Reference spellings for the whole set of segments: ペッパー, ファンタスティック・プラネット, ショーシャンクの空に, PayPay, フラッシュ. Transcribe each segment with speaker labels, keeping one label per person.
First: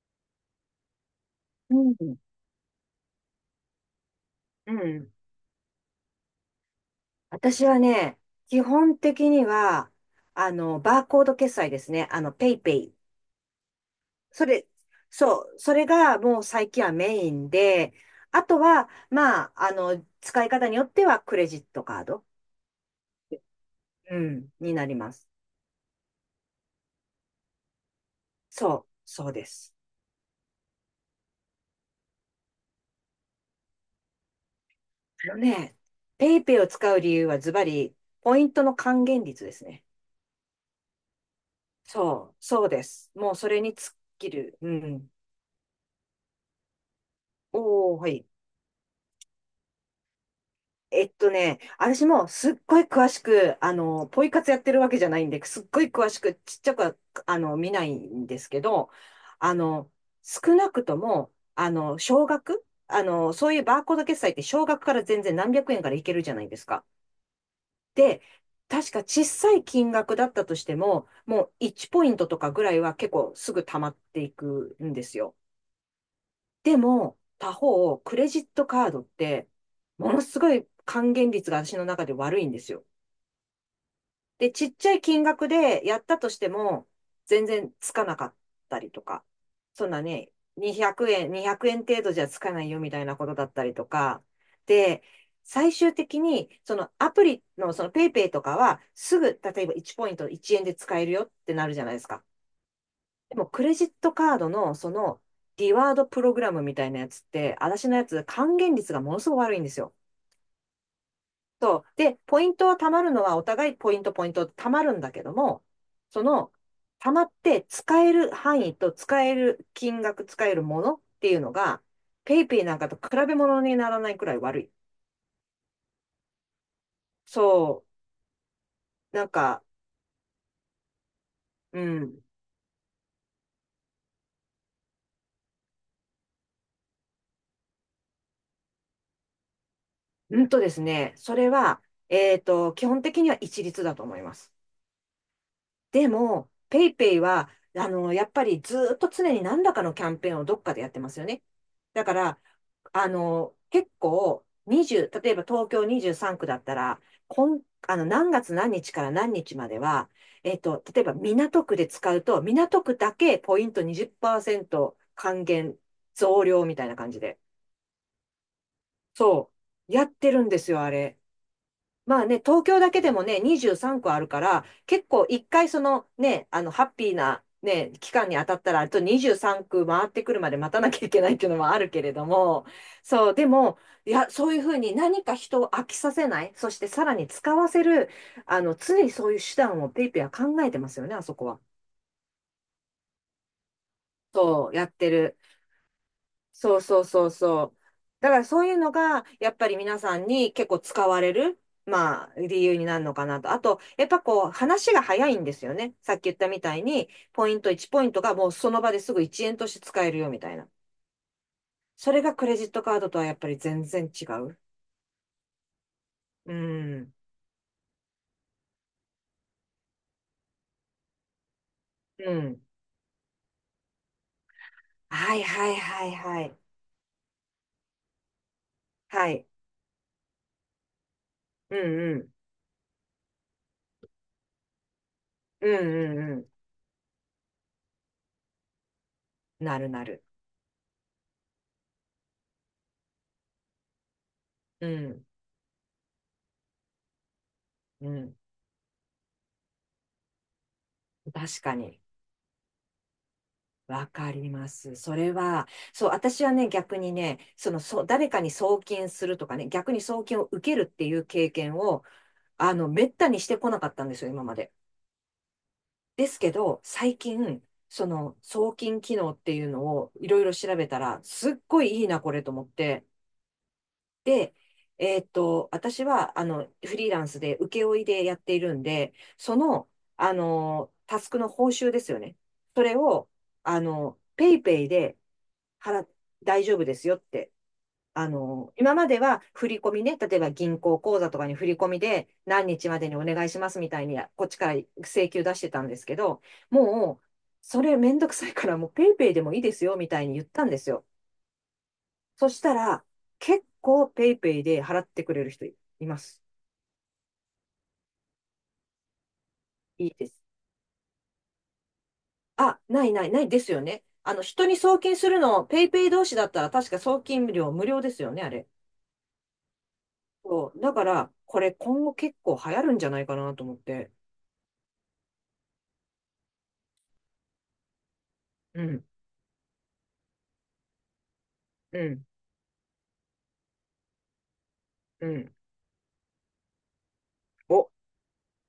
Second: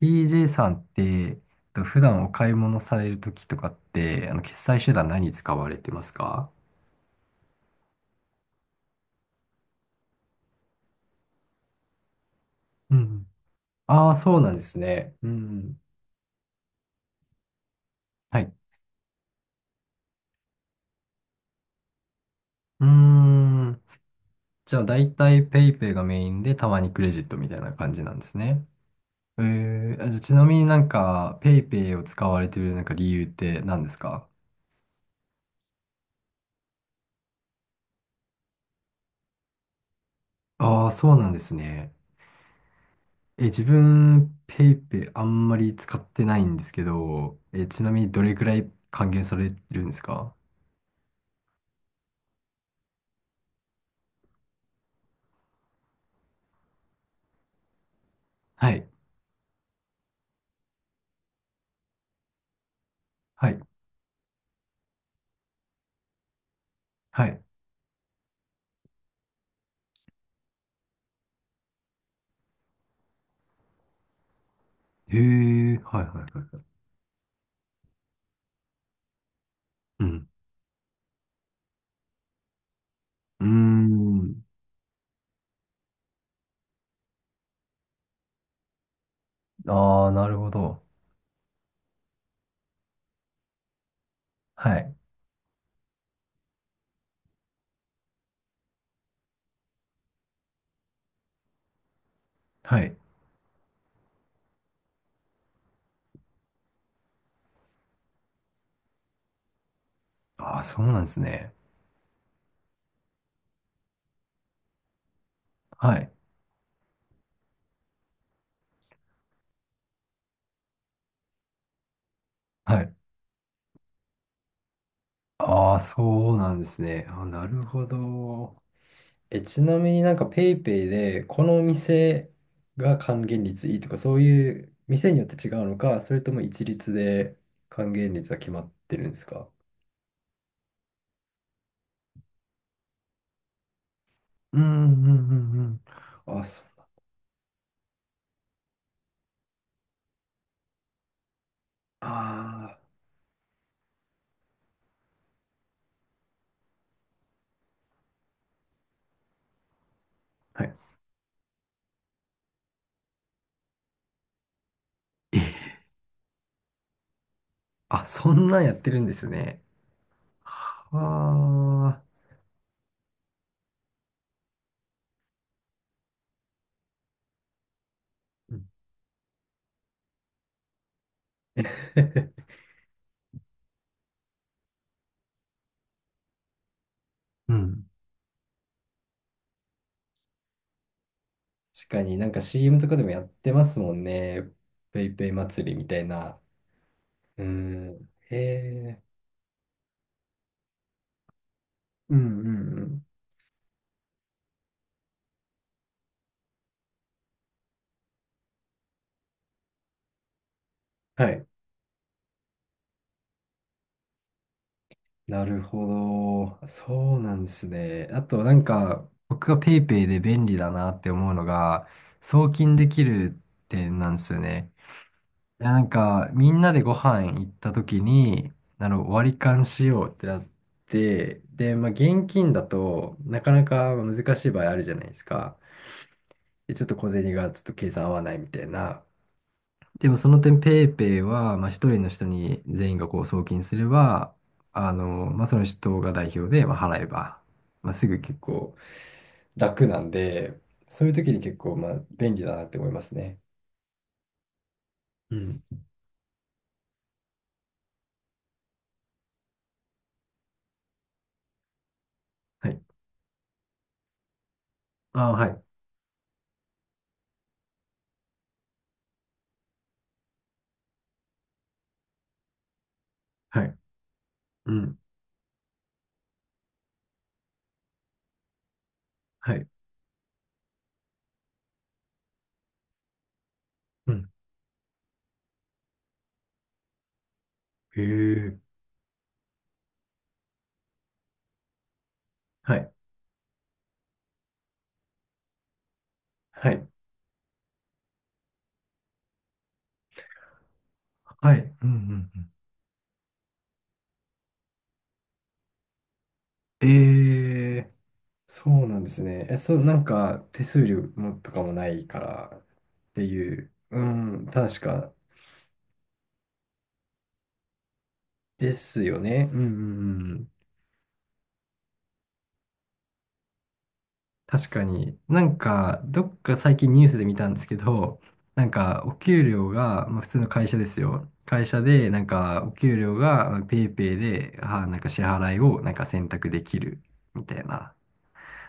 Speaker 1: TJ さんって、
Speaker 2: う
Speaker 1: 普
Speaker 2: ん。
Speaker 1: 段お買い物されるときとかって、決
Speaker 2: う
Speaker 1: 済手段
Speaker 2: ん、
Speaker 1: 何使われてますか？
Speaker 2: 私はね、基本的には、バーコード決済ですね。ペイペイ。
Speaker 1: うん。ああ、そう
Speaker 2: そ
Speaker 1: なんで
Speaker 2: れ、
Speaker 1: すね。う
Speaker 2: そう、そ
Speaker 1: ん。
Speaker 2: れがもう最近はメインで、
Speaker 1: は
Speaker 2: あ
Speaker 1: い。
Speaker 2: とは、まあ、使い方によってはクレジットカード、
Speaker 1: うーん。
Speaker 2: うん、に
Speaker 1: じゃあ、
Speaker 2: なり
Speaker 1: だ
Speaker 2: ま
Speaker 1: い
Speaker 2: す。
Speaker 1: たい PayPay がメインで、たまにクレジットみたいな感じなんですね。
Speaker 2: そう、そう
Speaker 1: え
Speaker 2: です。
Speaker 1: あじゃあちなみになんか、PayPay を使われてるなんか理由って何ですか？
Speaker 2: あのね、ペイペイを使う理由はズバリ、ポイントの還元率ですね。
Speaker 1: ああ、そうなんですね。
Speaker 2: そう、そうです。もう
Speaker 1: え、
Speaker 2: それ
Speaker 1: 自
Speaker 2: に尽き
Speaker 1: 分、
Speaker 2: る。う
Speaker 1: ペイペイ
Speaker 2: ん。
Speaker 1: あんまり使ってないんですけど、ちな
Speaker 2: おー、
Speaker 1: み
Speaker 2: は
Speaker 1: にど
Speaker 2: い。
Speaker 1: れくらい還元されるんですか？
Speaker 2: 私もすっごい詳しく、ポイ活やってるわけじゃないんで、すっごい詳しく、ちっちゃくは、見ないんですけ
Speaker 1: はい。
Speaker 2: ど、あの、少なくとも、あの、少額あの、そ
Speaker 1: は
Speaker 2: う
Speaker 1: い。
Speaker 2: いうバーコード決済って少額から全然何百円からいけるじゃないですか。
Speaker 1: はい。
Speaker 2: で、確か小さい金額だったとしても、もう1ポイントとかぐらいは結構すぐ溜まっていくんで
Speaker 1: へ
Speaker 2: すよ。
Speaker 1: え、はいはいはい。
Speaker 2: でも、他方、クレジットカードって、
Speaker 1: う
Speaker 2: もの
Speaker 1: ん。
Speaker 2: すごい還元率が私の中で悪いんですよ。
Speaker 1: うーん。
Speaker 2: で、ちっちゃい金額でやったとしても、全然つかなかったりとか、そんな
Speaker 1: ああ、な
Speaker 2: ね、
Speaker 1: るほど。
Speaker 2: 200円、200円程度じゃつかないよみたいなことだったりとか、
Speaker 1: はい。
Speaker 2: で、最終的に、そのアプリのそのペイペイとかは、すぐ、例えば1ポイント1円で使えるよってなるじゃないですか。
Speaker 1: はい。
Speaker 2: でも、クレジットカードの、その、リワードプログラムみたいなやつって、私のやつ、還元率がものすごく悪いんですよ。
Speaker 1: ああ、そうなんですね。
Speaker 2: そう。で、ポイントは貯まるのは、お互いポイント貯まるんだけども、
Speaker 1: はい。
Speaker 2: その、貯まって使える範囲と使える金額、使えるものっていうのが、ペイペイなん
Speaker 1: は
Speaker 2: か
Speaker 1: い。
Speaker 2: と比べ物にならないくらい悪い。
Speaker 1: ああ、そうなんですね。あー、なる
Speaker 2: そ
Speaker 1: ほど。
Speaker 2: う。なん
Speaker 1: え、ち
Speaker 2: か、
Speaker 1: なみになんか PayPay で、このお
Speaker 2: うん。
Speaker 1: 店が還元率いいとか、そういう店によって違うのか、それとも一律で還元率が決まってるんですか？
Speaker 2: うんとですね、それは、基本的には一律だと思います。
Speaker 1: うんうんうんう
Speaker 2: で
Speaker 1: ん。あ、
Speaker 2: も、
Speaker 1: そう。
Speaker 2: ペイペイは、やっぱりずっと常に何らかのキャンペーンをどっかでやってますよね。だから、
Speaker 1: あ
Speaker 2: 結構、20、例えば東京23区だったら、こん、あの、何月何日から何日までは、
Speaker 1: あ。はい。
Speaker 2: 例えば港区で使うと、港区だけポイント20%還元増量みたいな感じで。
Speaker 1: あ、そんなんやってるんです
Speaker 2: そ
Speaker 1: ね。
Speaker 2: う。やってるんですよ、あ
Speaker 1: あ
Speaker 2: れ。
Speaker 1: あ、
Speaker 2: まあね、東京だけでもね、23区あるから、結構一回ハッピーなね、期間に当
Speaker 1: う
Speaker 2: たっ
Speaker 1: ん
Speaker 2: たら、あと23区回ってくるまで待たなきゃいけないっていうのもあるけれど も、そう、でも、いや、そういうふうに何か人を飽きさせない、そしてさらに
Speaker 1: う
Speaker 2: 使わせ
Speaker 1: ん。
Speaker 2: る、常にそういう手段をペイペイは考えてますよね、あそこは。
Speaker 1: 確かになんか CM とかでもやってますもんね。
Speaker 2: そう、やっ
Speaker 1: ペ
Speaker 2: て
Speaker 1: イペイ
Speaker 2: る。
Speaker 1: 祭りみたいな。
Speaker 2: そうそうそう
Speaker 1: う
Speaker 2: そう。
Speaker 1: ん。
Speaker 2: だ
Speaker 1: へ
Speaker 2: からそういうの
Speaker 1: え。
Speaker 2: が、やっぱり皆さんに結構使われる、
Speaker 1: う
Speaker 2: まあ、
Speaker 1: んう
Speaker 2: 理由
Speaker 1: んう
Speaker 2: になる
Speaker 1: ん。
Speaker 2: のかなと。あと、やっぱこう、話が早いんですよね。さっき言ったみたいに、ポイント1ポイントがもうその場ですぐ1円として使えるよみたいな。
Speaker 1: はい。
Speaker 2: それがクレジットカードとはやっぱり全然違う。
Speaker 1: なるほ
Speaker 2: う
Speaker 1: ど。
Speaker 2: ん。
Speaker 1: そうなんですね。あとなんか、僕がペイペイで便利だなって思うのが、
Speaker 2: う
Speaker 1: 送
Speaker 2: ん。
Speaker 1: 金できる点なんですよね。
Speaker 2: はい
Speaker 1: い
Speaker 2: は
Speaker 1: や、
Speaker 2: い
Speaker 1: なん
Speaker 2: はい
Speaker 1: か、
Speaker 2: は
Speaker 1: み
Speaker 2: い。
Speaker 1: んなでご飯行った時に、
Speaker 2: は
Speaker 1: 割り
Speaker 2: い。
Speaker 1: 勘しようってなって、
Speaker 2: う
Speaker 1: で、まあ、
Speaker 2: んう
Speaker 1: 現
Speaker 2: ん。
Speaker 1: 金だとなかなか難しい場合あるじゃないですか。
Speaker 2: うんうんう
Speaker 1: で、ちょっと小銭がちょっと計算合わないみたいな。
Speaker 2: ん。なるな
Speaker 1: でも、
Speaker 2: る。
Speaker 1: その点、ペイペイは、まあ、一人の人に全員がこう送金すれば、
Speaker 2: うん。
Speaker 1: まあ、その人が代表で、まあ、払えば、まあ、す
Speaker 2: う
Speaker 1: ぐ
Speaker 2: ん。
Speaker 1: 結構楽なんで、そういう時に結
Speaker 2: 確か
Speaker 1: 構、まあ、
Speaker 2: に。
Speaker 1: 便利だなって思いますね。
Speaker 2: わかります。それ
Speaker 1: うん。
Speaker 2: は、そう、私はね、逆にね、そう、誰かに送金するとかね、逆に送金を受けるっていう経験を、
Speaker 1: はい。
Speaker 2: めったにしてこなかったんですよ、今まで。
Speaker 1: ああ、はい。
Speaker 2: ですけど、最近、その、送金機能っていうのをいろいろ調べたら、すっごいいいな、これと思って、
Speaker 1: はい。
Speaker 2: で、
Speaker 1: うん。
Speaker 2: 私は、フリーランスで請負いでやっているんで、
Speaker 1: は
Speaker 2: そ
Speaker 1: い。
Speaker 2: の、タスクの報酬ですよね。それを、
Speaker 1: うん
Speaker 2: ペイペイで払っ、大丈夫ですよって。
Speaker 1: へえ。
Speaker 2: 今までは振り込みね、例えば銀行口座とかに振り込みで何
Speaker 1: は
Speaker 2: 日
Speaker 1: い。
Speaker 2: までにお願いしますみたいに、こっちから請求出してたんですけど、
Speaker 1: はい。
Speaker 2: もう、それめんどくさいからもうペイペイでもいいですよみたいに言ったんですよ。
Speaker 1: はい。うんうんう
Speaker 2: そ
Speaker 1: ん。
Speaker 2: したら、結構ペイペイで払ってくれる人います。
Speaker 1: ええ、そうなんですね。え、そう、なん
Speaker 2: いいです。
Speaker 1: か、手数料もとかもないからっ
Speaker 2: あ、ない
Speaker 1: て
Speaker 2: ないない
Speaker 1: い
Speaker 2: で
Speaker 1: う、
Speaker 2: すよ
Speaker 1: う
Speaker 2: ね。
Speaker 1: ん、
Speaker 2: 人に
Speaker 1: 確
Speaker 2: 送
Speaker 1: か
Speaker 2: 金するの、ペイペイ同士だったら確か送金料無料ですよね、あれ。
Speaker 1: ですよね。うんうんうん。
Speaker 2: そう。だから、これ今後結構流行るんじゃないかなと思って。
Speaker 1: 確かに。なんか、どっか最近ニュースで見たんですけど、なん
Speaker 2: う
Speaker 1: か、
Speaker 2: ん、
Speaker 1: お給料が、まあ、普通の会社ですよ。会社
Speaker 2: う
Speaker 1: で、な
Speaker 2: ん、
Speaker 1: んか、お給料が、まあペイペイで、あ、なんか支
Speaker 2: う
Speaker 1: 払
Speaker 2: ん。
Speaker 1: いを、なんか選択できるみたい
Speaker 2: お、
Speaker 1: な。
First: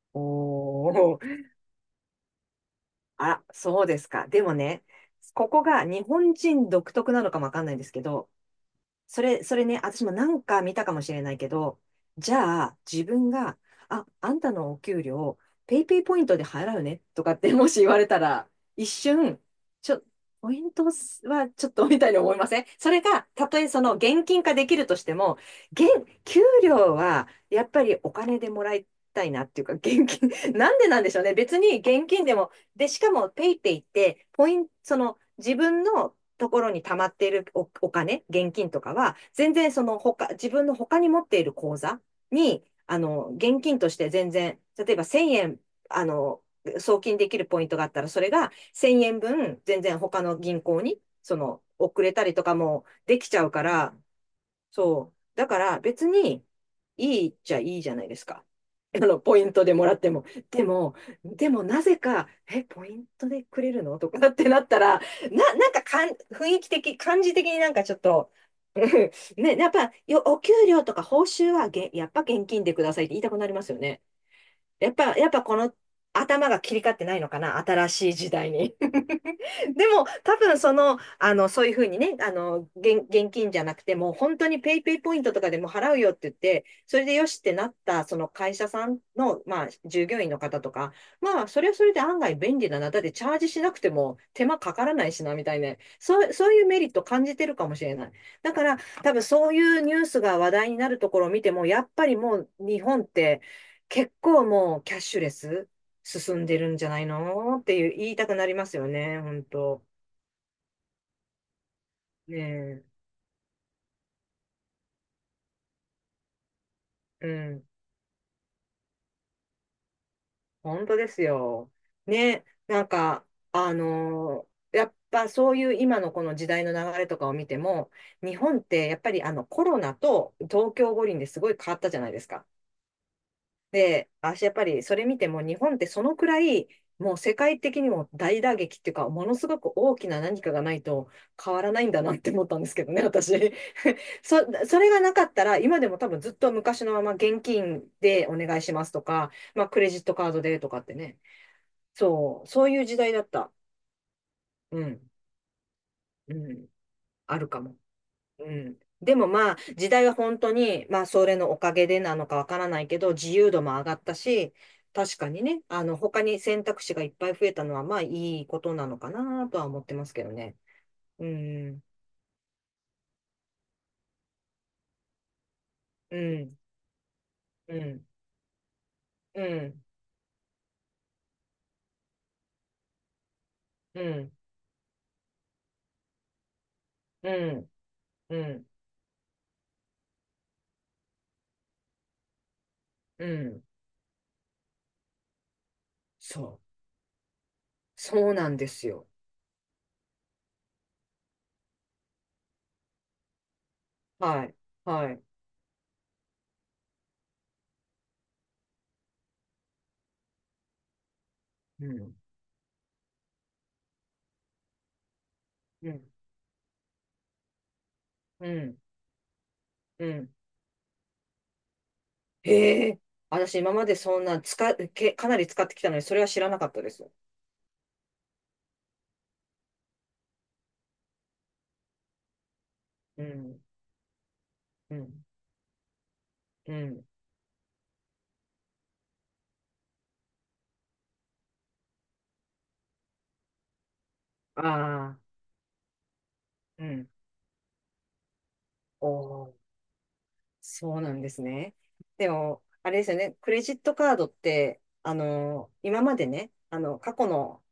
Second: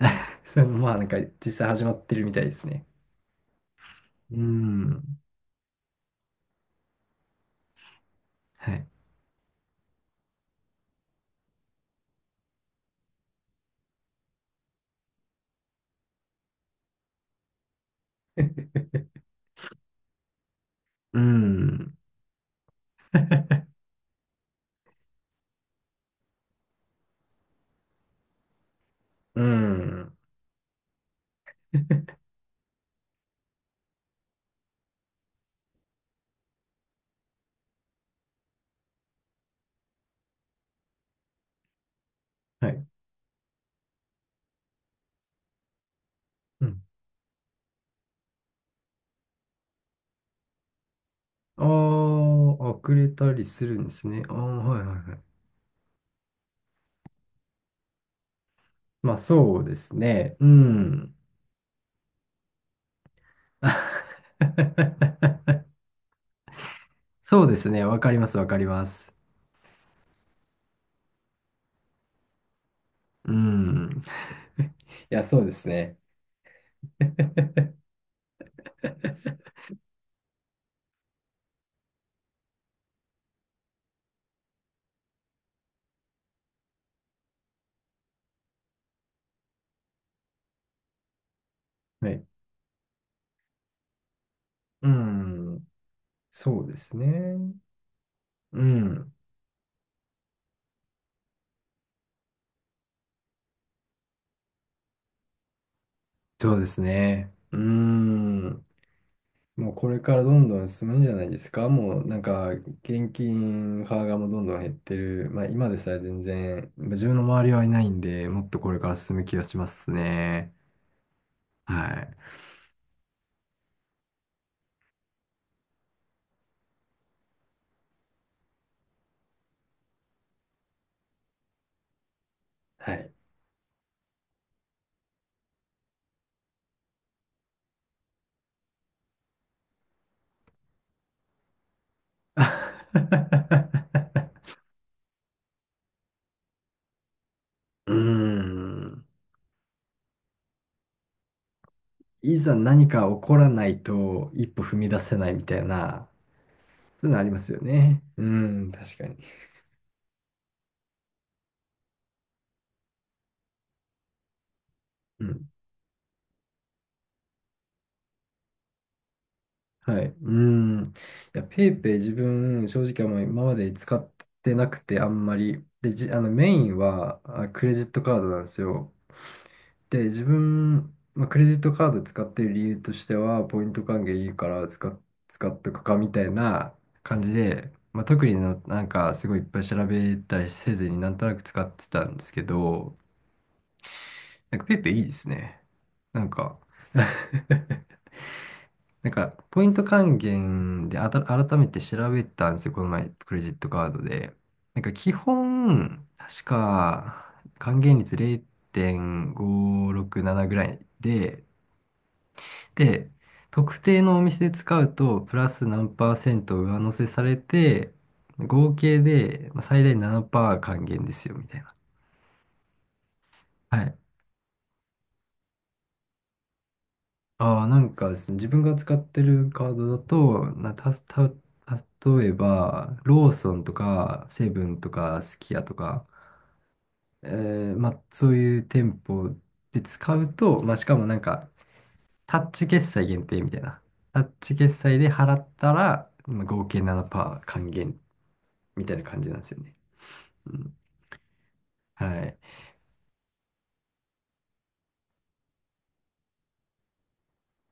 Speaker 1: ま
Speaker 2: お
Speaker 1: あなんか
Speaker 2: ー。
Speaker 1: 実際始まってるみたいですね。
Speaker 2: あ、そうですか。
Speaker 1: うー
Speaker 2: でもね、
Speaker 1: ん。
Speaker 2: ここが日本人独特なのかもわかんないんですけど、
Speaker 1: はい。
Speaker 2: それね、私もなんか見たかもしれないけど、じゃあ自分が、あんたのお給料、ペイペイポイントで払うねとかってもし言われたら、一瞬、ちょ、ポイントは
Speaker 1: うー
Speaker 2: ちょっと
Speaker 1: ん。
Speaker 2: みたいに思いません？それが、たとえその現金化できるとしても、現、給料はやっぱりお金でもらいたい
Speaker 1: うー
Speaker 2: なっていうか、現
Speaker 1: ん。
Speaker 2: 金、なんでなんでしょうね。別に現金でも、で、しかもペイペイって、ポイント、その自分のところに溜まっているお金、現金とかは、全然その他、自分の他に持っている口座に、
Speaker 1: はい。
Speaker 2: 現金として全然、例えば1000円、あの、
Speaker 1: うん。
Speaker 2: 送金できるポイントがあったら、それが1000円分、全然他の銀行に、その、遅れ
Speaker 1: あ
Speaker 2: たりとか
Speaker 1: あ、あ
Speaker 2: も
Speaker 1: くれ
Speaker 2: でき
Speaker 1: た
Speaker 2: ちゃ
Speaker 1: り
Speaker 2: うか
Speaker 1: するんで
Speaker 2: ら、
Speaker 1: すね。ああ、はいはい
Speaker 2: そ
Speaker 1: はい。
Speaker 2: う。だから別にいいっちゃいいじゃないですか。
Speaker 1: まあ
Speaker 2: ポイン
Speaker 1: そう
Speaker 2: トで
Speaker 1: で
Speaker 2: もら
Speaker 1: す
Speaker 2: っても。
Speaker 1: ね。う
Speaker 2: でも、
Speaker 1: ん。
Speaker 2: でもなぜか、ポイントでくれるのとかってなったら、な、なんかかん、雰囲気的、感じ
Speaker 1: そ
Speaker 2: 的
Speaker 1: うで
Speaker 2: にな
Speaker 1: す
Speaker 2: んか
Speaker 1: ね。
Speaker 2: ちょっ
Speaker 1: わかりま
Speaker 2: と、
Speaker 1: す、わかり
Speaker 2: う
Speaker 1: ます。
Speaker 2: んね、やっぱよ、お給料とか報酬はやっぱ現金でくださいって言いた
Speaker 1: う
Speaker 2: くなりますよね。
Speaker 1: ん。いや、
Speaker 2: やっ
Speaker 1: そ
Speaker 2: ぱ
Speaker 1: うで
Speaker 2: こ
Speaker 1: す
Speaker 2: の
Speaker 1: ね。
Speaker 2: 頭が切り替わってないのかな、新しい時代に。でも、多分そういうふうにね、現金じゃなくても、本当にペイペイポイントとかでも払うよって言って、それでよしってなった、その会社さんの、まあ、従業員の方とか、まあ、それはそれで
Speaker 1: は
Speaker 2: 案
Speaker 1: い。
Speaker 2: 外便利だな。だってチャージしなくても手間かか
Speaker 1: う
Speaker 2: らないしな、みたい
Speaker 1: ん。
Speaker 2: な。そう、そう
Speaker 1: そ
Speaker 2: いう
Speaker 1: うで
Speaker 2: メリッ
Speaker 1: す
Speaker 2: ト感じて
Speaker 1: ね。
Speaker 2: るかもしれない。だ
Speaker 1: う
Speaker 2: から、
Speaker 1: ん。
Speaker 2: 多分そういうニュースが話題になるところを見ても、やっぱりもう日本って結構もうキャッシュレス。進ん
Speaker 1: そ
Speaker 2: で
Speaker 1: うで
Speaker 2: るん
Speaker 1: す
Speaker 2: じゃない
Speaker 1: ね。う
Speaker 2: のっていう言いたくなり
Speaker 1: ん。
Speaker 2: ますよね、本
Speaker 1: もう
Speaker 2: 当。
Speaker 1: これからどんどん進むんじゃないですか。もうなんか
Speaker 2: ね
Speaker 1: 現金派がもうどんどん減ってる。まあ今でさえ全然、まあ自分の
Speaker 2: え、う
Speaker 1: 周りは
Speaker 2: ん、
Speaker 1: いないんで、もっとこれから進む気がしますね。
Speaker 2: 本当ですよ。
Speaker 1: はい。
Speaker 2: ね、なんか、やっぱそういう今のこの時代の流れとかを見ても、日本ってやっぱりあのコロナと東京五輪ですごい変わったじゃないですか。
Speaker 1: はい。
Speaker 2: で、やっぱりそれ見ても日本ってそのくらい、もう世界的にも大打撃っていうか、ものすごく大きな何かがないと変わらないんだなって思ったんですけどね、私。そ、それがなかったら、今でも多分ずっと昔のまま現金
Speaker 1: うー
Speaker 2: でお願いしますと
Speaker 1: ん。
Speaker 2: か、まあクレジットカードでとかってね。
Speaker 1: い
Speaker 2: そう、
Speaker 1: ざ
Speaker 2: そういう
Speaker 1: 何
Speaker 2: 時
Speaker 1: か
Speaker 2: 代
Speaker 1: 起
Speaker 2: だっ
Speaker 1: こら
Speaker 2: た。
Speaker 1: ないと一歩踏
Speaker 2: う
Speaker 1: み出
Speaker 2: ん、
Speaker 1: せないみたいな、
Speaker 2: うん、
Speaker 1: そういうのありま
Speaker 2: ある
Speaker 1: すよ
Speaker 2: かも。
Speaker 1: ね。う
Speaker 2: う
Speaker 1: ん、
Speaker 2: ん。
Speaker 1: 確か
Speaker 2: で
Speaker 1: に。
Speaker 2: もまあ、時代は本当に、まあ、それのおかげでなのかわからないけど、自由度も上がったし、確
Speaker 1: う
Speaker 2: かに
Speaker 1: ん
Speaker 2: ね、他に選択肢がいっぱい増えたのは、まあ、いいことなのかなとは思って
Speaker 1: はい。
Speaker 2: ます
Speaker 1: う
Speaker 2: け
Speaker 1: ー
Speaker 2: どね。
Speaker 1: ん。い
Speaker 2: う
Speaker 1: や、ペイ
Speaker 2: ん、
Speaker 1: ペイ自分、正直あんまり今まで使ってなくて、あんまり。で、じ、
Speaker 2: う
Speaker 1: あの、メ
Speaker 2: ん、
Speaker 1: インは、あ、クレ
Speaker 2: う
Speaker 1: ジット
Speaker 2: ん、
Speaker 1: カードなんですよ。
Speaker 2: うん、
Speaker 1: で、自分、まあ、クレジットカード使ってる理由としては、ポイント
Speaker 2: う
Speaker 1: 還元い
Speaker 2: ん、
Speaker 1: いから使っとくかみたいな感
Speaker 2: う
Speaker 1: じ
Speaker 2: ん、
Speaker 1: で、まあ、特に
Speaker 2: う
Speaker 1: の、
Speaker 2: ん、
Speaker 1: なんか、すごいいっぱい調べたりせずになんとなく使ってたんですけど、
Speaker 2: うん。
Speaker 1: なんかペイペイいいですね。なん
Speaker 2: そ
Speaker 1: か
Speaker 2: う。そうなんですよ。
Speaker 1: なんか、ポイント還元で改めて調べたんですよ、この前、クレジットカードで。
Speaker 2: はい、
Speaker 1: なんか、基
Speaker 2: はい。
Speaker 1: 本、確か、還元率0.567ぐらいで、
Speaker 2: うん、
Speaker 1: で、特定のお店で使うと、プラス
Speaker 2: う
Speaker 1: 何
Speaker 2: ん、
Speaker 1: パーセント上乗せされて、
Speaker 2: う
Speaker 1: 合
Speaker 2: ん、
Speaker 1: 計でまあ最大
Speaker 2: うん。
Speaker 1: 7%還元ですよ、みたいな。
Speaker 2: へえ、私今
Speaker 1: は
Speaker 2: まで
Speaker 1: い
Speaker 2: そんな使っ、け、かなり使ってきたのに、それは知らなかったです。
Speaker 1: ああ、なんかですね、自分が使ってるカードだと、な、たす、た、例えば、
Speaker 2: う
Speaker 1: ローソ
Speaker 2: ん、
Speaker 1: ンとか、セブンと
Speaker 2: う
Speaker 1: か、
Speaker 2: ん。
Speaker 1: すき家とか、
Speaker 2: うん。
Speaker 1: えまあ、そういう店舗で使うと、まあ、しかもなんか、タッチ決済限定みたいな。タッチ
Speaker 2: あ
Speaker 1: 決済で
Speaker 2: あ、
Speaker 1: 払ったら、まあ、合計
Speaker 2: うん。
Speaker 1: 7%還元みたいな
Speaker 2: お
Speaker 1: 感じなんです
Speaker 2: お、
Speaker 1: よね。うん。
Speaker 2: そうなんですね。
Speaker 1: は
Speaker 2: で
Speaker 1: い。
Speaker 2: も、あれですよね。クレジットカードって、今までね、過去の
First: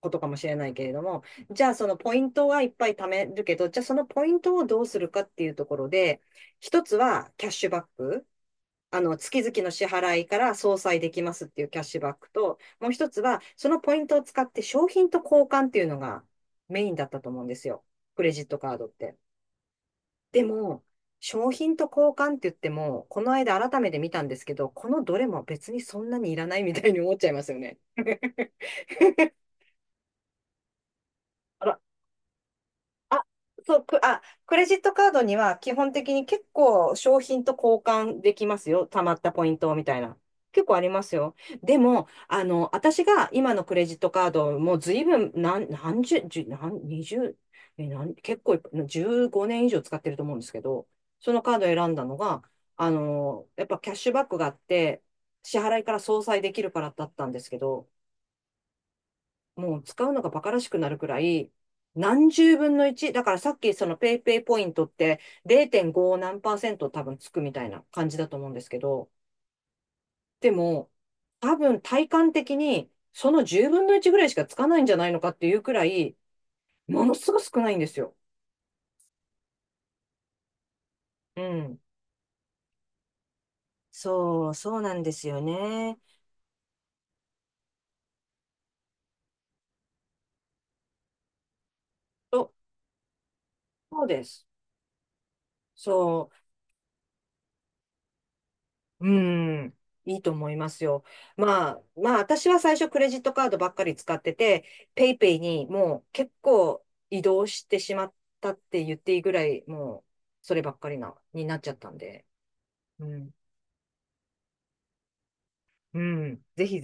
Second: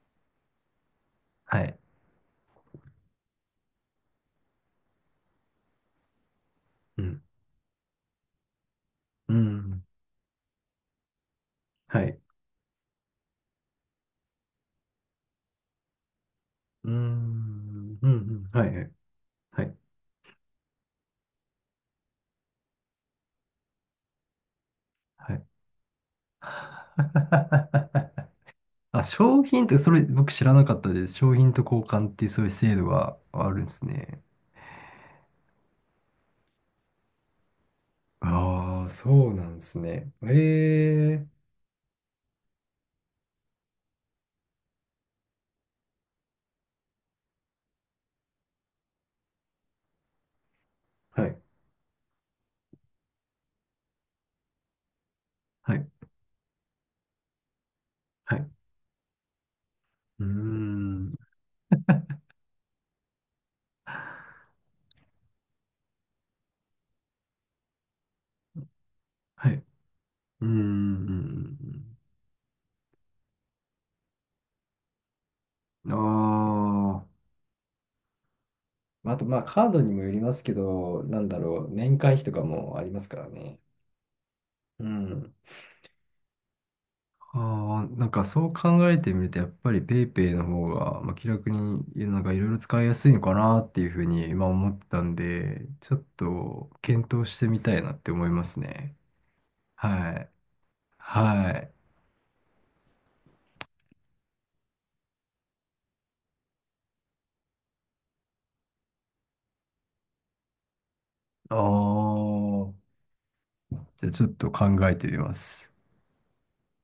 Speaker 2: ことかもしれないけれども、
Speaker 1: は
Speaker 2: じゃあ
Speaker 1: い。
Speaker 2: そのポイントはいっぱい貯めるけど、じゃあそのポイントをどうするかっていうところで、一つ
Speaker 1: うん。
Speaker 2: はキャッシュバック。
Speaker 1: う
Speaker 2: 月々の
Speaker 1: ん。
Speaker 2: 支払いから相殺できますっていうキャッシュ
Speaker 1: は
Speaker 2: バッ
Speaker 1: い。
Speaker 2: クと、もう一つは、そのポイントを使って商品と交換っていうのがメ
Speaker 1: うー
Speaker 2: インだったと思うんですよ。
Speaker 1: ん。うん。う
Speaker 2: クレジ
Speaker 1: ん。
Speaker 2: ット
Speaker 1: はい。
Speaker 2: カー
Speaker 1: は
Speaker 2: ドっ
Speaker 1: い。
Speaker 2: て。
Speaker 1: はい。
Speaker 2: でも、商品と交換って言っても、この間改めて見たんですけど、このどれ
Speaker 1: は
Speaker 2: も
Speaker 1: い
Speaker 2: 別にそんなにいらないみたいに思っちゃいますよね。
Speaker 1: あ、商品って、それ僕知らなかったです。商品と
Speaker 2: あら
Speaker 1: 交換っていうそういう制度が
Speaker 2: あ、
Speaker 1: あるんで
Speaker 2: そ
Speaker 1: す
Speaker 2: う、
Speaker 1: ね。
Speaker 2: クレジットカードには基本的に結構商品と交換できます
Speaker 1: あ
Speaker 2: よ。
Speaker 1: あ、
Speaker 2: 貯まっ
Speaker 1: そ
Speaker 2: た
Speaker 1: う
Speaker 2: ポ
Speaker 1: な
Speaker 2: イ
Speaker 1: ん
Speaker 2: ン
Speaker 1: で
Speaker 2: ト
Speaker 1: す
Speaker 2: みたい
Speaker 1: ね。
Speaker 2: な。結構あります
Speaker 1: え
Speaker 2: よ。
Speaker 1: え
Speaker 2: でも、私が今のクレジットカードもう随分何、何十、十、何、二十、え、何、結構いっぱい15年以上使ってると思うんですけど、
Speaker 1: は
Speaker 2: その
Speaker 1: い、
Speaker 2: カードを選んだのが、やっぱキャッシュバックがあって、支
Speaker 1: は
Speaker 2: 払い
Speaker 1: い、
Speaker 2: から相殺できるからだったんですけど、
Speaker 1: はい。
Speaker 2: もう使うの
Speaker 1: うー
Speaker 2: が馬鹿らしくなるく
Speaker 1: ん、
Speaker 2: らい、何十分の1。だからさっきそのペイペイポイントって0.5何パーセント多分つくみたいな感じだと思うんですけど、
Speaker 1: はい。うー
Speaker 2: でも多分
Speaker 1: ん。
Speaker 2: 体感的にその10分の1ぐらいしかつかないんじゃないのかっていうくら
Speaker 1: あ
Speaker 2: い、ものすごく少ないんですよ。
Speaker 1: あ。あと、まあ、カードにもよりますけど、なんだ
Speaker 2: う
Speaker 1: ろう、
Speaker 2: ん。
Speaker 1: 年会費とかもありますからね。
Speaker 2: そう、そう
Speaker 1: う
Speaker 2: なんです
Speaker 1: ん。
Speaker 2: よね。
Speaker 1: ああ、なんかそう考えてみると、やっぱり PayPay の方が、まあ、気楽に、なんかい
Speaker 2: そ
Speaker 1: ろい
Speaker 2: う
Speaker 1: ろ使いやすいのかなっていうふう
Speaker 2: そうで
Speaker 1: に今
Speaker 2: す。
Speaker 1: 思ってたんで、ちょっ
Speaker 2: そう。
Speaker 1: と検討してみたいなって思いますね。
Speaker 2: うん、
Speaker 1: は
Speaker 2: いい
Speaker 1: い。
Speaker 2: と思いますよ。
Speaker 1: は
Speaker 2: ま
Speaker 1: い。
Speaker 2: あ、まあ、私は最初クレジットカードばっかり使ってて、ペイペイにもう結構移動してしまったって言っていいぐらい、もうそればっかりに
Speaker 1: あ
Speaker 2: なっちゃったんで、
Speaker 1: あ、
Speaker 2: うん、
Speaker 1: じゃあちょっと考えてみます。
Speaker 2: うん、ぜひ